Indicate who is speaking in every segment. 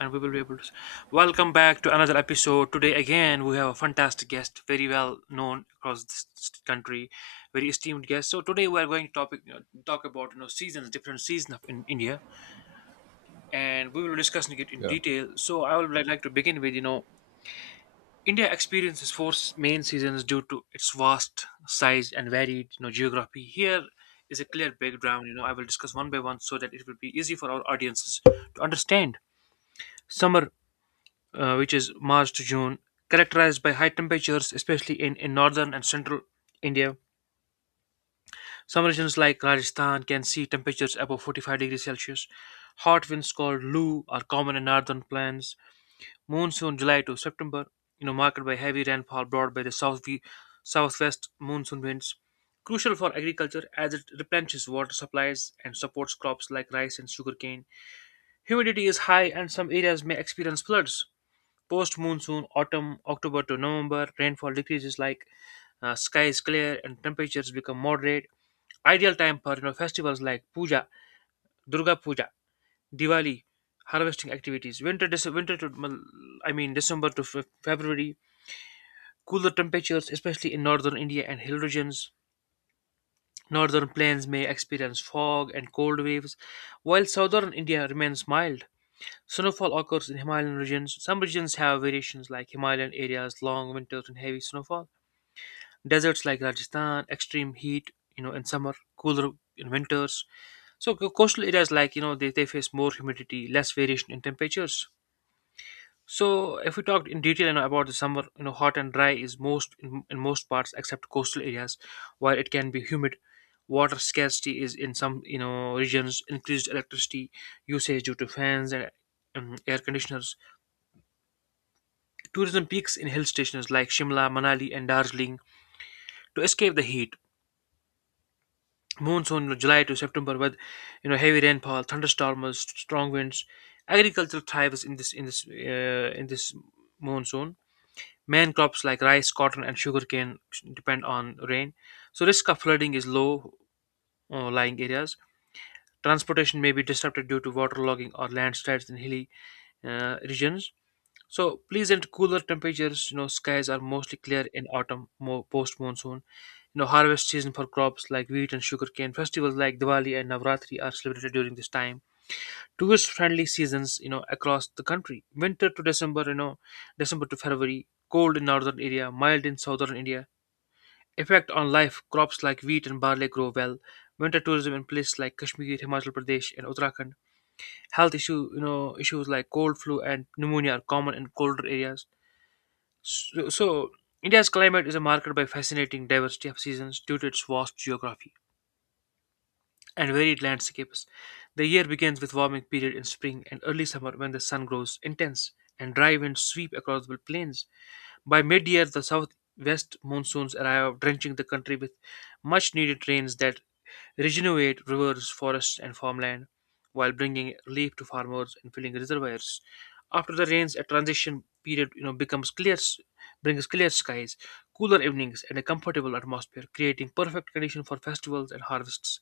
Speaker 1: And we will be able to. Welcome back to another episode. Today, again, we have a fantastic guest, very well known across this country, very esteemed guest. So today, we are going to talk about seasons, different seasons of in India, and we will be discussing it in
Speaker 2: Yeah.
Speaker 1: detail. So I would like to begin with India experiences main seasons due to its vast size and varied geography. Here is a clear background. You know I will discuss one by one so that it will be easy for our audiences to understand. Summer, which is March to June, characterized by high temperatures, especially in northern and central India. Some regions like Rajasthan can see temperatures above 45 degrees Celsius. Hot winds called Loo are common in northern plains. Monsoon July to September, marked by heavy rainfall brought by the southwest monsoon winds. Crucial for agriculture as it replenishes water supplies and supports crops like rice and sugarcane. Humidity is high and some areas may experience floods. Post monsoon, autumn, October to November, rainfall decreases. Sky is clear and temperatures become moderate. Ideal time for festivals like Puja, Durga Puja, Diwali, harvesting activities. Winter, Dece- winter to mal- I mean December to February, cooler temperatures, especially in northern India and hill regions. Northern plains may experience fog and cold waves, while southern India remains mild. Snowfall occurs in Himalayan regions. Some regions have variations like Himalayan areas, long winters, and heavy snowfall. Deserts like Rajasthan, extreme heat, in summer, cooler in winters. So coastal areas like, you know, they face more humidity, less variation in temperatures. So if we talked in detail, you know, about the summer, you know, hot and dry is most in most parts except coastal areas, while it can be humid. Water scarcity is in some, you know, regions, increased electricity usage due to fans and air conditioners. Tourism peaks in hill stations like Shimla, Manali, and Darjeeling to escape the heat. Monsoon, you know, July to September with heavy rainfall, thunderstorms, strong winds. Agriculture thrives in this monsoon. Main crops like rice, cotton, and sugarcane depend on rain. So risk of flooding is low, lying areas. Transportation may be disrupted due to waterlogging or landslides in hilly regions. So pleasant cooler temperatures, you know, skies are mostly clear in autumn, mo post monsoon. You know, harvest season for crops like wheat and sugarcane. Festivals like Diwali and Navratri are celebrated during this time. Tourist friendly seasons, you know, across the country. Winter to December, you know, December to February. Cold in northern India, mild in southern India. Effect on life crops like wheat and barley grow well. Winter tourism in places like Kashmir, Himachal Pradesh, and Uttarakhand. Health issue, you know, Issues like cold, flu, and pneumonia are common in colder areas. so, so, India's climate is marked by fascinating diversity of seasons due to its vast geography and varied landscapes. The year begins with warming period in spring and early summer when the sun grows intense and dry winds sweep across the plains. By mid year, the southwest monsoons arrive, drenching the country with much needed rains that regenerate rivers, forests, and farmland while bringing relief to farmers and filling reservoirs. After the rains, a transition period, brings clear skies, cooler evenings, and a comfortable atmosphere, creating perfect condition for festivals and harvests.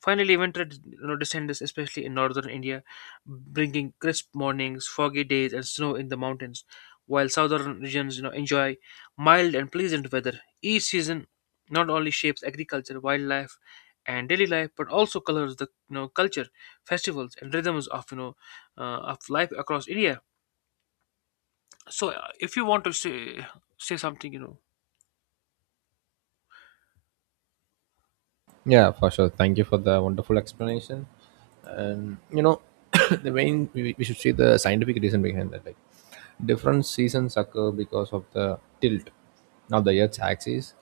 Speaker 1: Finally, winter, descends, especially in northern India, bringing crisp mornings, foggy days, and snow in the mountains, while southern regions, enjoy mild and pleasant weather. Each season not only shapes agriculture, wildlife, and daily life, but also colors the culture, festivals, and rhythms of uh, of life across India. So, if you want to say something, you know.
Speaker 2: Yeah, for sure. Thank you for the wonderful explanation. And you know, the main we should see the scientific reason behind that. Like different seasons occur because of the tilt of the Earth's axis,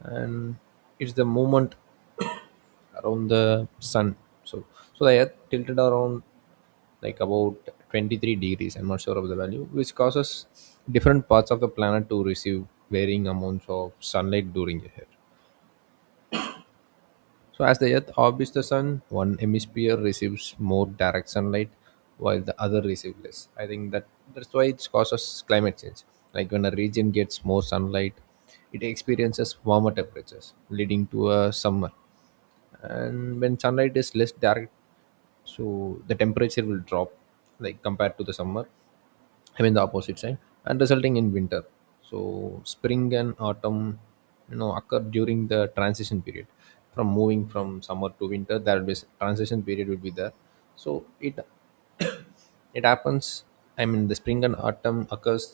Speaker 2: and it's the movement around the sun. So, so, the Earth tilted around like about 23 degrees. I'm not sure of the value, which causes different parts of the planet to receive varying amounts of sunlight during the year. So, as the Earth orbits the Sun, one hemisphere receives more direct sunlight, while the other receives less. I think that's why it causes climate change. Like when a region gets more sunlight, it experiences warmer temperatures, leading to a summer. And when sunlight is less direct, so the temperature will drop, like compared to the summer. I mean the opposite side, and resulting in winter. So spring and autumn, you know, occur during the transition period. From moving from summer to winter, there will be transition period will be there. So it happens. I mean the spring and autumn occurs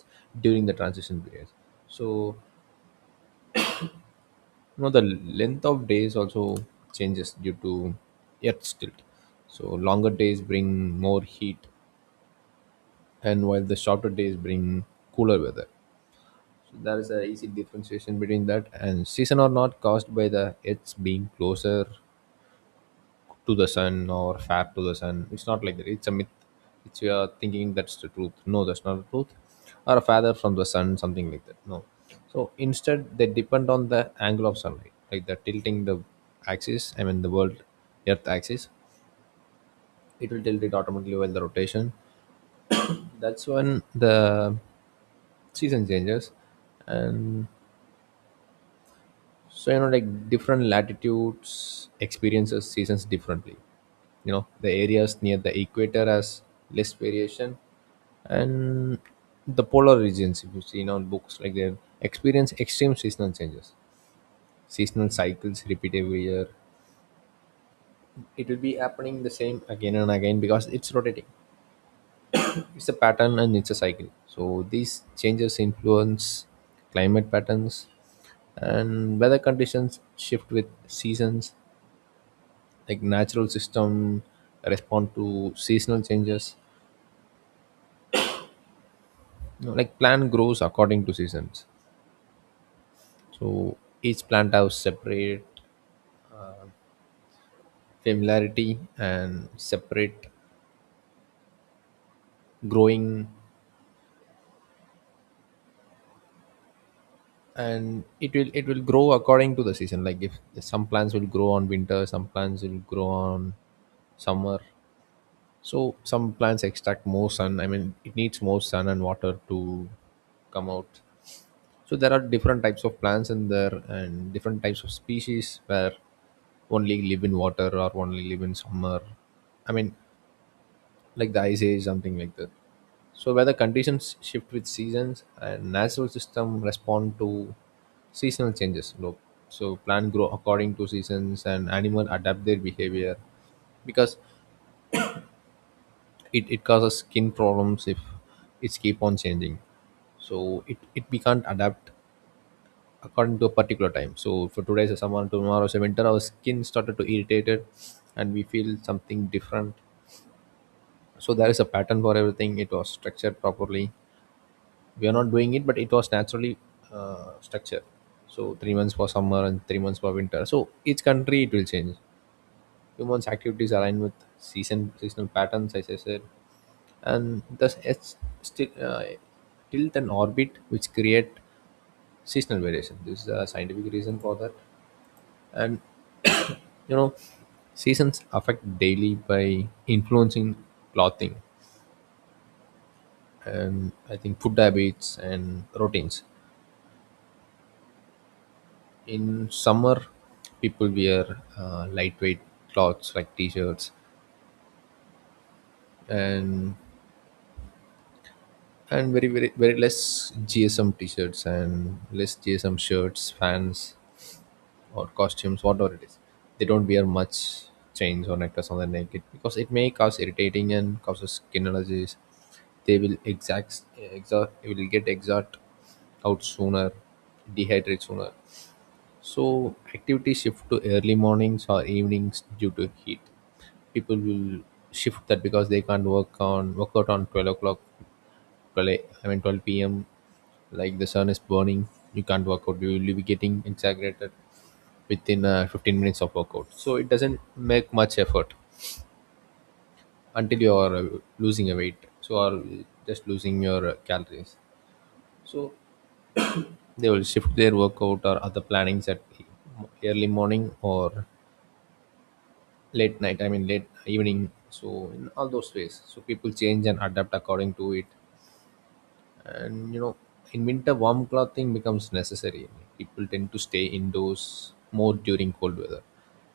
Speaker 2: during the transition period. So you know, the length of days also changes due to Earth's tilt. So longer days bring more heat, and while the shorter days bring cooler weather. So there is a easy differentiation between that, and season or not caused by the Earth's being closer to the sun or fat to the sun. It's not like that. It's a myth. It's you are thinking that's the truth. No, that's not the truth. Or a feather from the sun, something like that. No. So instead, they depend on the angle of sunlight, like the tilting the axis. I mean the world, Earth axis. It will tilt it automatically while the rotation. That's when the season changes. And so you know, like different latitudes experiences seasons differently. You know, the areas near the equator has less variation, and the polar regions, if you see in our books, like they experience extreme seasonal changes. Seasonal cycles repeat every year. It will be happening the same again and again because it's rotating. It's a pattern and it's a cycle. So these changes influence climate patterns, and weather conditions shift with seasons, like natural system respond to seasonal changes. You know, like plant grows according to seasons. So each plant has separate familiarity and separate growing, and it will grow according to the season. Like if some plants will grow on winter, some plants will grow on summer. So some plants extract more sun. I mean it needs more sun and water to come out. So there are different types of plants in there and different types of species where only live in water or only live in summer. I mean, like the ice age, something like that. So where the conditions shift with seasons and natural system respond to seasonal changes. Look, so plant grow according to seasons and animal adapt their behavior, because it causes skin problems if it's keep on changing. So it we can't adapt according to a particular time. So for today is summer, tomorrow is winter. Our skin started to irritated, and we feel something different. So there is a pattern for everything. It was structured properly. We are not doing it, but it was naturally structured. So 3 months for summer and 3 months for winter. So each country it will change. Humans' activities align with seasonal patterns, as I said, and thus it's still tilt and orbit which create seasonal variation. This is a scientific reason for that, and you know, seasons affect daily by influencing clothing, and I think food habits and routines. In summer, people wear lightweight clothes like t-shirts, and very very very less gsm t-shirts and less gsm shirts fans or costumes, whatever it is. They don't wear much chains or necklace on their neck it, because it may cause irritating and causes skin allergies. They will exact, exhaust, will get exhaust out sooner, dehydrate sooner. So activity shift to early mornings or evenings due to heat. People will shift that because they can't work on work out on 12 o'clock, 12, a- I mean 12 p.m. Like the sun is burning, you can't work out. You will be getting exaggerated within 15 minutes of workout, so it doesn't make much effort until you are losing a weight, so or just losing your calories. So they will shift their workout or other plannings at early morning or late night. I mean late evening. So in all those ways, so people change and adapt according to it. And you know, in winter warm clothing becomes necessary. People tend to stay indoors more during cold weather.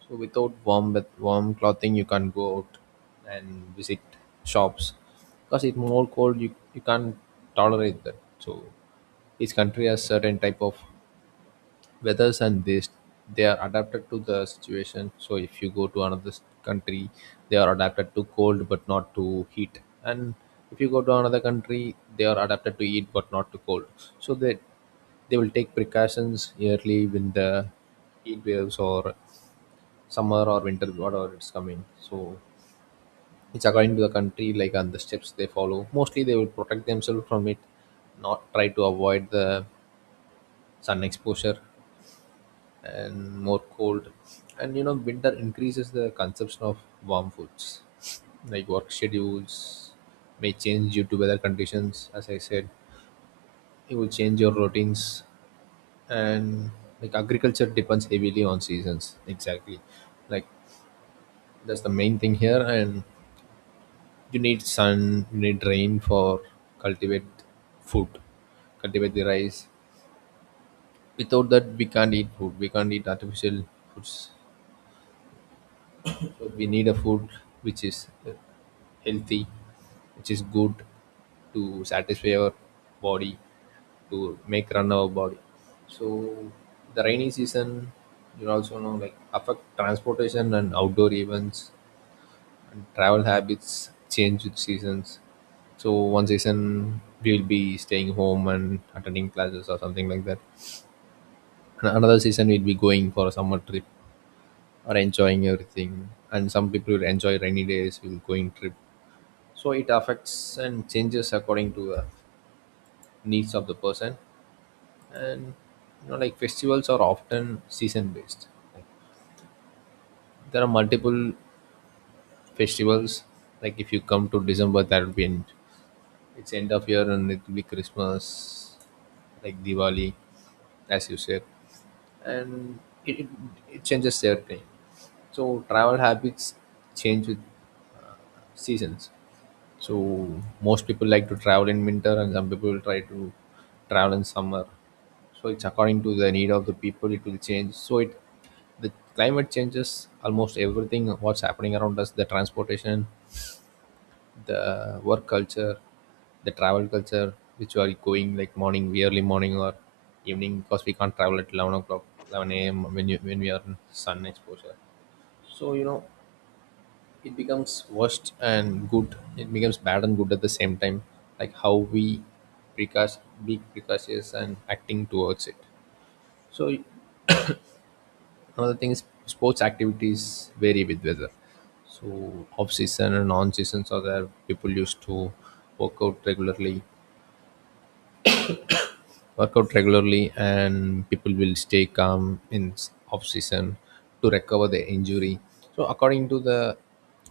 Speaker 2: So without warm clothing you can't go out and visit shops, because it's more cold. You can't tolerate that. So each country has certain type of weathers, and this they are adapted to the situation. So if you go to another country, they are adapted to cold but not to heat. And if you go to another country, they are adapted to heat but not to cold. So they will take precautions yearly when the heat waves or summer or winter, whatever it's coming. So it's according to the country, like and the steps they follow mostly they will protect themselves from it, not try to avoid the sun exposure and more cold. And you know, winter increases the consumption of warm foods, like work schedules may change due to weather conditions, as I said. It will change your routines. And like agriculture depends heavily on seasons exactly. Like that's the main thing here. And you need sun, you need rain for cultivate food, cultivate the rice. Without that, we can't eat food, we can't eat artificial foods. So we need a food which is healthy, which is good to satisfy our body, to make run our body. So the rainy season, you also know, like affect transportation and outdoor events, and travel habits change with seasons. So one season we'll be staying home and attending classes or something like that, and another season we'll be going for a summer trip or enjoying everything. And some people will enjoy rainy days will going trip. So it affects and changes according to needs of the person. And you know, like festivals are often season based. Like, there are multiple festivals. Like if you come to December, that will be end, it's end of year and it will be Christmas, like Diwali, as you said. And it, it, it changes every time. So travel habits change with seasons. So most people like to travel in winter and some people try to travel in summer. So it's according to the need of the people, it will change. So it the climate changes almost everything what's happening around us, the transportation, the work culture, the travel culture, which we are going like morning we early morning or evening, because we can't travel at 11 o'clock, 11 a.m when you when we are in sun exposure. So you know, it becomes worst and good, it becomes bad and good at the same time. Like how we precast, be precautious and acting towards it. So another thing is sports activities vary with weather. So off season and on seasons are there. People used to work out regularly, work out regularly, and people will stay calm in off season to recover their injury. So according to the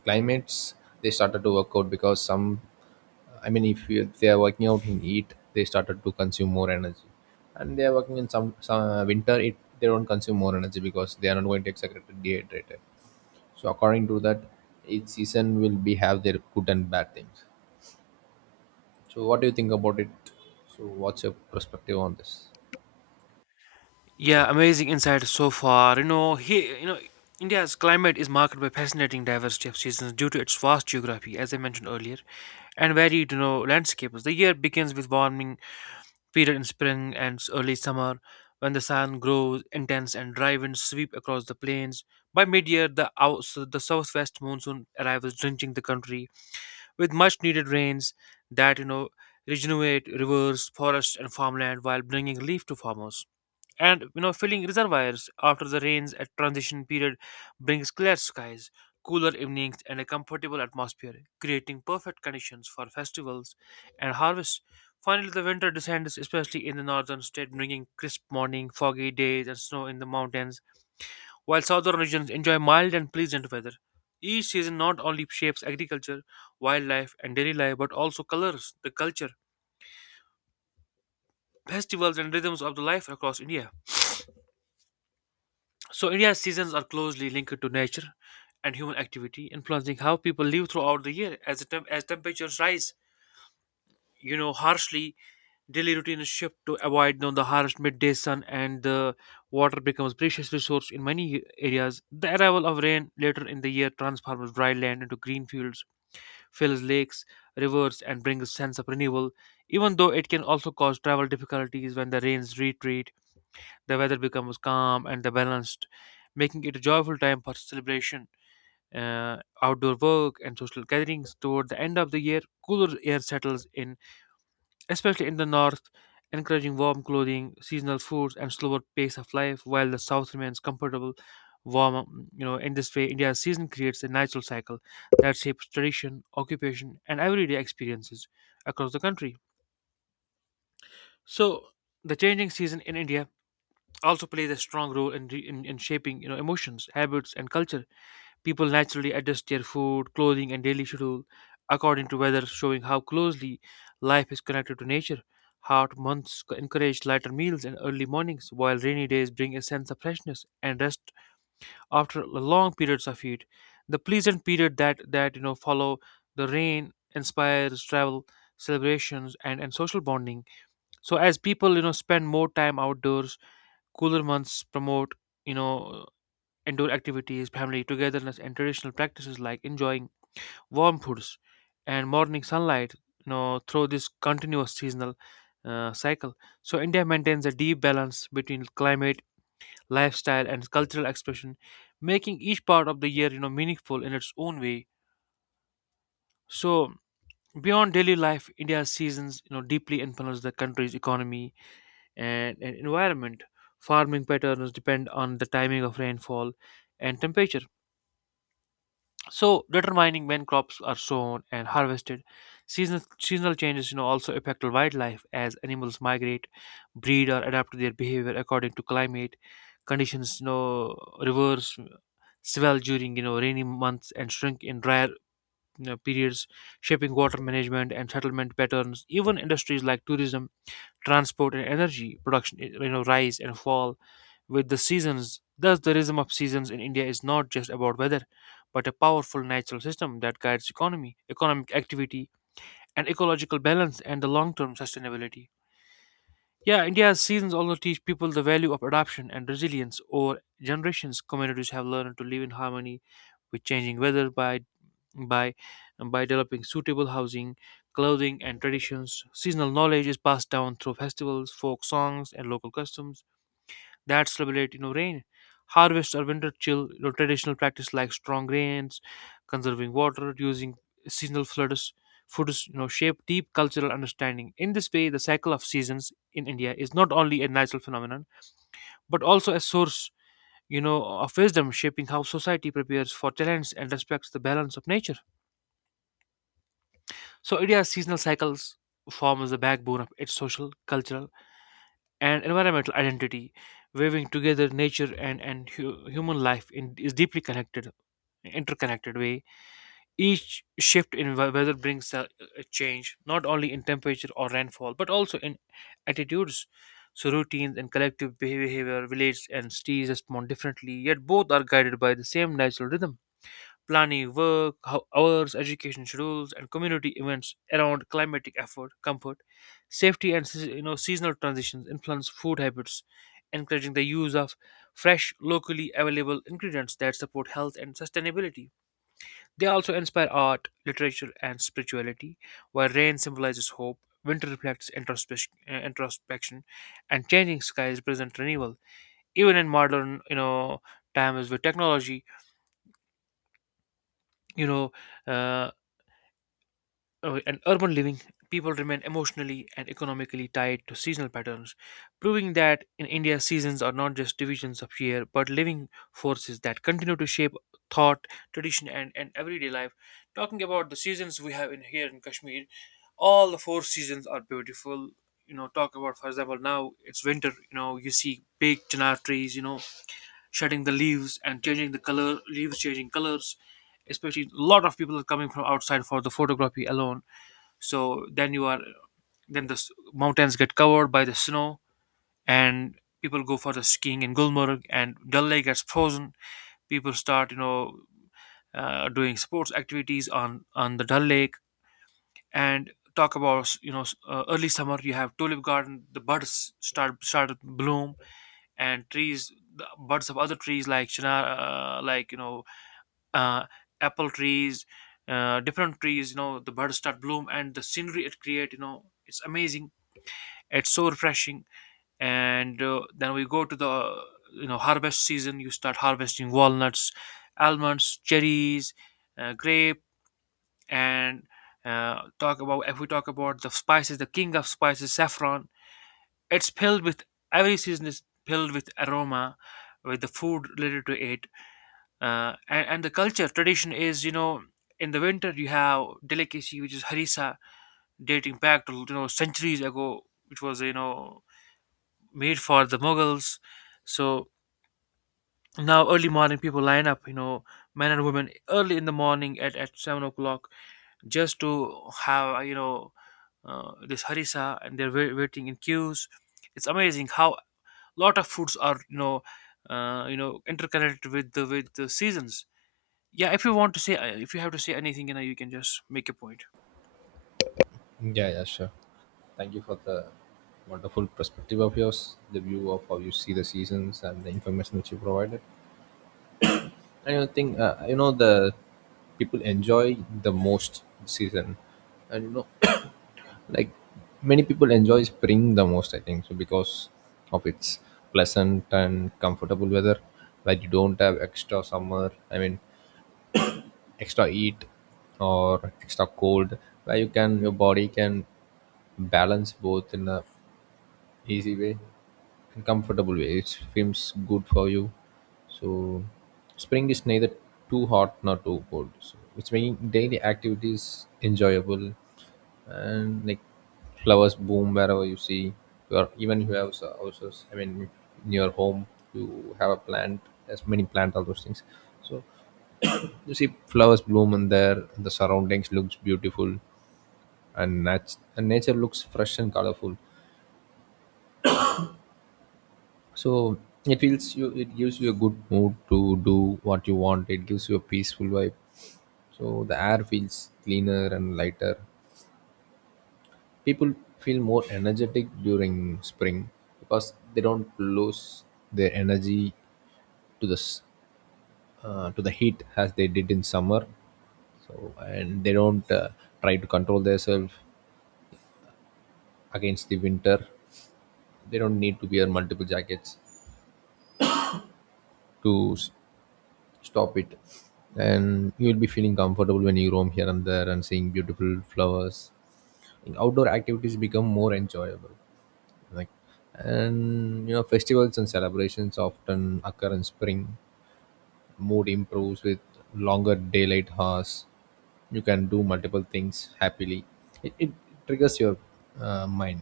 Speaker 2: climates, they started to work out because some, I mean, if you, they are working out in heat, they started to consume more energy, and they are working in some winter, it they don't consume more energy because they are not going to exaggerate dehydrated. So according to that, each season will be have their good and bad things. So what do you think about it? So what's your perspective on this?
Speaker 1: Yeah, amazing insight so far. India's climate is marked by fascinating diversity of seasons due to its vast geography, as I mentioned earlier, and varied, you know, landscapes. The year begins with warming period in spring and early summer, when the sun grows intense and dry winds sweep across the plains. By mid-year, the southwest monsoon arrives, drenching the country with much-needed rains that regenerate rivers, forests, and farmland while bringing relief to farmers and filling reservoirs. After the rains, at transition period, brings clear skies, cooler evenings, and a comfortable atmosphere, creating perfect conditions for festivals and harvests. Finally, the winter descends, especially in the northern state, bringing crisp morning, foggy days, and snow in the mountains, while southern regions enjoy mild and pleasant weather. Each season not only shapes agriculture, wildlife, and daily life, but also colors the culture, festivals, and rhythms of the life across India. So India's seasons are closely linked to nature and human activity, influencing how people live throughout the year. As temperatures rise, you know, harshly, daily routines shift to avoid, the harsh midday sun, and the water becomes precious resource in many areas. The arrival of rain later in the year transforms dry land into green fields, fills lakes, rivers, and brings a sense of renewal. Even though it can also cause travel difficulties when the rains retreat, the weather becomes calm and the balanced, making it a joyful time for celebration, outdoor work, and social gatherings. Toward the end of the year, cooler air settles in, especially in the north, encouraging warm clothing, seasonal foods, and slower pace of life, while the south remains comfortable, warm. You know, in this way, India's season creates a natural cycle that shapes tradition, occupation, and everyday experiences across the country. So, the changing season in India also plays a strong role in shaping, emotions, habits, and culture. People naturally adjust their food, clothing, and daily schedule according to weather, showing how closely life is connected to nature. Hot months encourage lighter meals and early mornings, while rainy days bring a sense of freshness and rest. After long periods of heat, the pleasant period that, follow the rain inspires travel, celebrations, and social bonding. So as people, spend more time outdoors. Cooler months promote, you know, indoor activities, family togetherness, and traditional practices like enjoying warm foods and morning sunlight, you know, through this continuous seasonal cycle. So India maintains a deep balance between climate, lifestyle, and cultural expression, making each part of the year, you know, meaningful in its own way. So beyond daily life, India's seasons, you know, deeply influence the country's economy, and environment. Farming patterns depend on the timing of rainfall and temperature, so determining when crops are sown and harvested. Seasonal changes, you know, also affect wildlife as animals migrate, breed, or adapt their behavior according to climate conditions. You know, rivers swell during, rainy months and shrink in drier, periods, shaping water management and settlement patterns. Even industries like tourism, transport, and energy production, you know, rise and fall with the seasons. Thus, the rhythm of seasons in India is not just about weather, but a powerful natural system that guides economic activity, and ecological balance and the long term sustainability. Yeah, India's seasons also teach people the value of adaptation and resilience. Over generations, communities have learned to live in harmony with changing weather by by developing suitable housing, clothing, and traditions. Seasonal knowledge is passed down through festivals, folk songs, and local customs that celebrate, rain, harvest, or winter chill. You know, traditional practice like strong rains, conserving water, using seasonal floods foods, you know, shape deep cultural understanding. In this way, the cycle of seasons in India is not only a natural phenomenon, but also a source, you know of wisdom, shaping how society prepares for talents and respects the balance of nature. So India's seasonal cycles form as the backbone of its social, cultural, and environmental identity, weaving together nature and human life in is deeply connected, interconnected way. Each shift in weather brings a change, not only in temperature or rainfall, but also in attitudes. So routines and collective behavior, villages and cities respond differently, yet both are guided by the same natural rhythm, planning work hours, education schedules, and community events around climatic effort, comfort, safety, and you know, seasonal transitions influence food habits, encouraging the use of fresh, locally available ingredients that support health and sustainability. They also inspire art, literature, and spirituality, where rain symbolizes hope, winter reflects introspection, and changing skies present renewal. Even in modern, you know, times with technology, you know. Uh, and urban living, people remain emotionally and economically tied to seasonal patterns, proving that in India, seasons are not just divisions of year but living forces that continue to shape thought, tradition, and everyday life. Talking about the seasons we have in here in Kashmir, all the four seasons are beautiful. You know, talk about, for example, now it's winter, you know, you see big chinar trees, you know, shedding the leaves and changing the color, leaves changing colors, especially a lot of people are coming from outside for the photography alone. So then you are Then the mountains get covered by the snow, and people go for the skiing in Gulmarg, and Dal Lake gets frozen. People start, you know, doing sports activities on the Dal Lake. And talk about, you know, early summer, you have tulip garden. The buds start to bloom, and trees, the buds of other trees like chinar, uh, like you know uh, apple trees, different trees, you know, the buds start bloom and the scenery it create, you know, it's amazing. It's so refreshing. And Then we go to the, you know, harvest season. You start harvesting walnuts, almonds, cherries, grape, and talk about if we talk about the spices, the king of spices, saffron. It's filled with Every season is filled with aroma, with the food related to it. And the culture tradition is, you know, in the winter you have delicacy which is harissa, dating back to, you know, centuries ago, which was, you know, made for the Mughals. So now early morning people line up, you know, men and women early in the morning at 7 o'clock just to have, this harissa, and they're waiting in queues. It's amazing how lot of foods are, interconnected with the seasons. Yeah, if you want to say if you have to say anything, you know, you can just make a point.
Speaker 2: Yeah, yeah, sure. Thank you for the wonderful perspective of yours, the view of how you see the seasons and the information which you provided. And I think you know the people enjoy the most season, and like many people enjoy spring the most I think so because of its pleasant and comfortable weather where you don't have extra summer extra heat or extra cold where your body can balance both in a easy way and comfortable way. It feels good for you. So spring is neither too hot nor too cold, so it's making daily activities enjoyable. And like, flowers bloom wherever you see. Your even you have houses, in your home you have a plant, as many plants, all those things. So you see flowers bloom in there, the surroundings looks beautiful, and nature looks fresh and colorful. So it feels you, it gives you a good mood to do what you want. It gives you a peaceful vibe, so the air feels cleaner and lighter. People feel more energetic during spring because they don't lose their energy to the to the heat as they did in summer. So, and they don't try to control themselves against the winter. They don't need to wear multiple jackets to stop it. And you'll be feeling comfortable when you roam here and there and seeing beautiful flowers. Outdoor activities become more enjoyable. Like, and festivals and celebrations often occur in spring. Mood improves with longer daylight hours. You can do multiple things happily. It triggers your mind.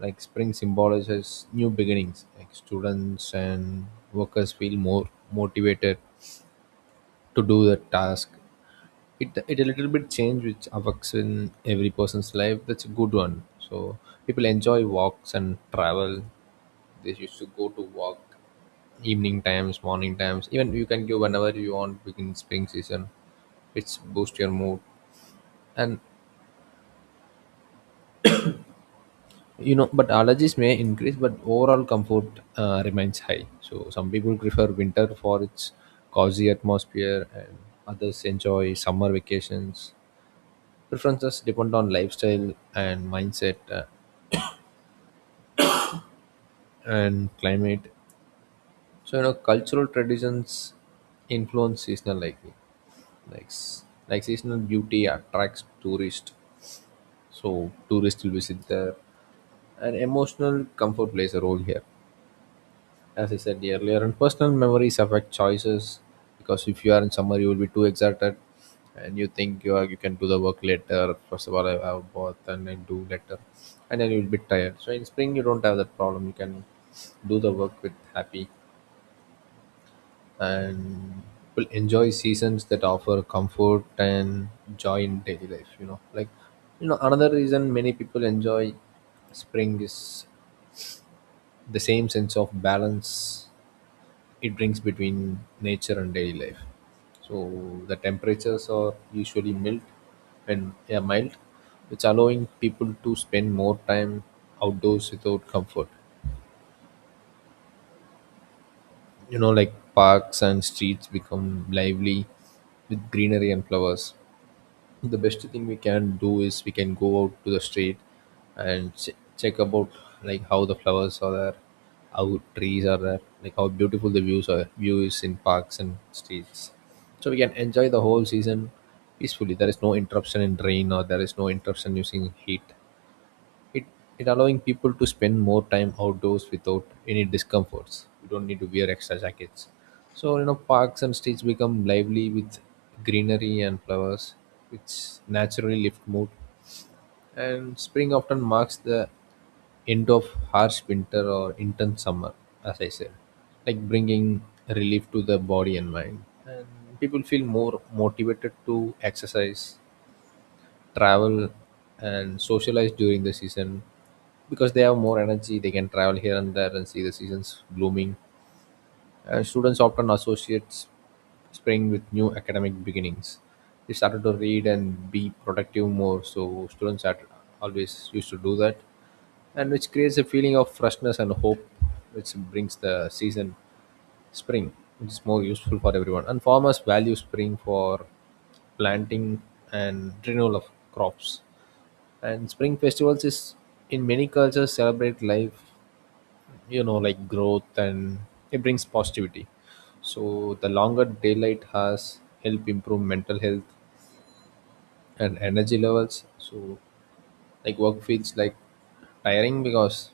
Speaker 2: Like spring symbolizes new beginnings, like students and workers feel more motivated to do the task. It a little bit change which affects in every person's life, that's a good one. So people enjoy walks and travel. They used to go to walk evening times, morning times, even you can go whenever you want within spring season. It's boost your mood. And but allergies may increase, but overall comfort remains high. So some people prefer winter for its cozy atmosphere and others enjoy summer vacations. Preferences depend on lifestyle and mindset and climate. So cultural traditions influence seasonal liking. Like s- like seasonal beauty attracts tourists, so tourists will visit there. And emotional comfort plays a role here, as I said earlier, and personal memories affect choices. Because if you are in summer you will be too excited, and you think you are, you can do the work later. First of all I have a bath and then do later, and then you will be tired. So in spring you don't have that problem, you can do the work with happy and will enjoy seasons that offer comfort and joy in daily life. You know, another reason many people enjoy spring is the same sense of balance it brings between nature and daily life. So the temperatures are usually mild, and yeah, mild, which allowing people to spend more time outdoors without comfort. Like parks and streets become lively with greenery and flowers. The best thing we can do is we can go out to the street and check about like how the flowers are there, how trees are there, like how beautiful the views are, views in parks and streets. So we can enjoy the whole season peacefully. There is no interruption in rain, or there is no interruption using heat. It it allowing people to spend more time outdoors without any discomforts. You don't need to wear extra jackets. So parks and streets become lively with greenery and flowers, which naturally lift mood. And spring often marks the end of harsh winter or intense summer, as I said, like bringing relief to the body and mind. And people feel more motivated to exercise, travel, and socialize during the season, because they have more energy. They can travel here and there and see the seasons blooming. Students often associate spring with new academic beginnings. They started to read and be productive more, so students are always used to do that. And which creates a feeling of freshness and hope, which brings the season spring, which is more useful for everyone. And farmers value spring for planting and renewal of crops. And spring festivals is in many cultures celebrate life, like growth, and it brings positivity. So the longer daylight has help improve mental health and energy levels. So like work feels like tiring because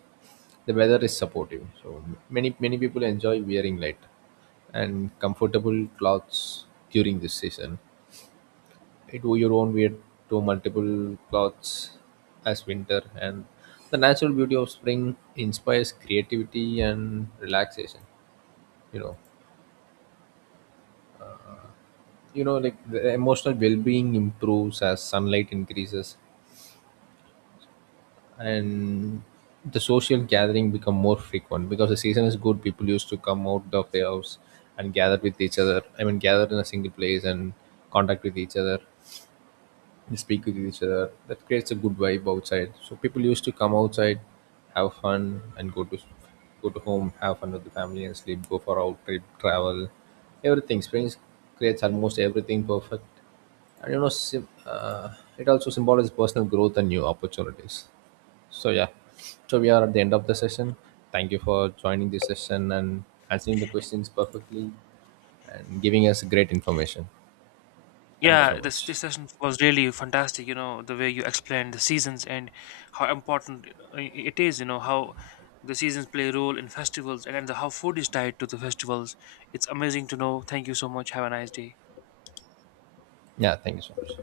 Speaker 2: the weather is supportive. So many people enjoy wearing light and comfortable clothes during this season. I do your own weird to multiple clothes as winter. And the natural beauty of spring inspires creativity and relaxation. You know you know like the emotional well-being improves as sunlight increases. And the social gathering become more frequent because the season is good. People used to come out of their house and gather with each other, gather in a single place and contact with each other. We speak with each other. That creates a good vibe outside. So people used to come outside, have fun, and go to home, have fun with the family, and sleep. Go for out trip, travel, everything. Springs creates almost everything perfect, and you know, it also symbolizes personal growth and new opportunities. So yeah, so we are at the end of the session. Thank you for joining this session and answering the questions perfectly and giving us great information. Thank you so
Speaker 1: Yeah, this
Speaker 2: much.
Speaker 1: this session was really fantastic. You know the way you explained the seasons and how important it is. You know how the seasons play a role in festivals, and how food is tied to the festivals. It's amazing to know. Thank you so much. Have a nice day.
Speaker 2: Yeah, thank you so much.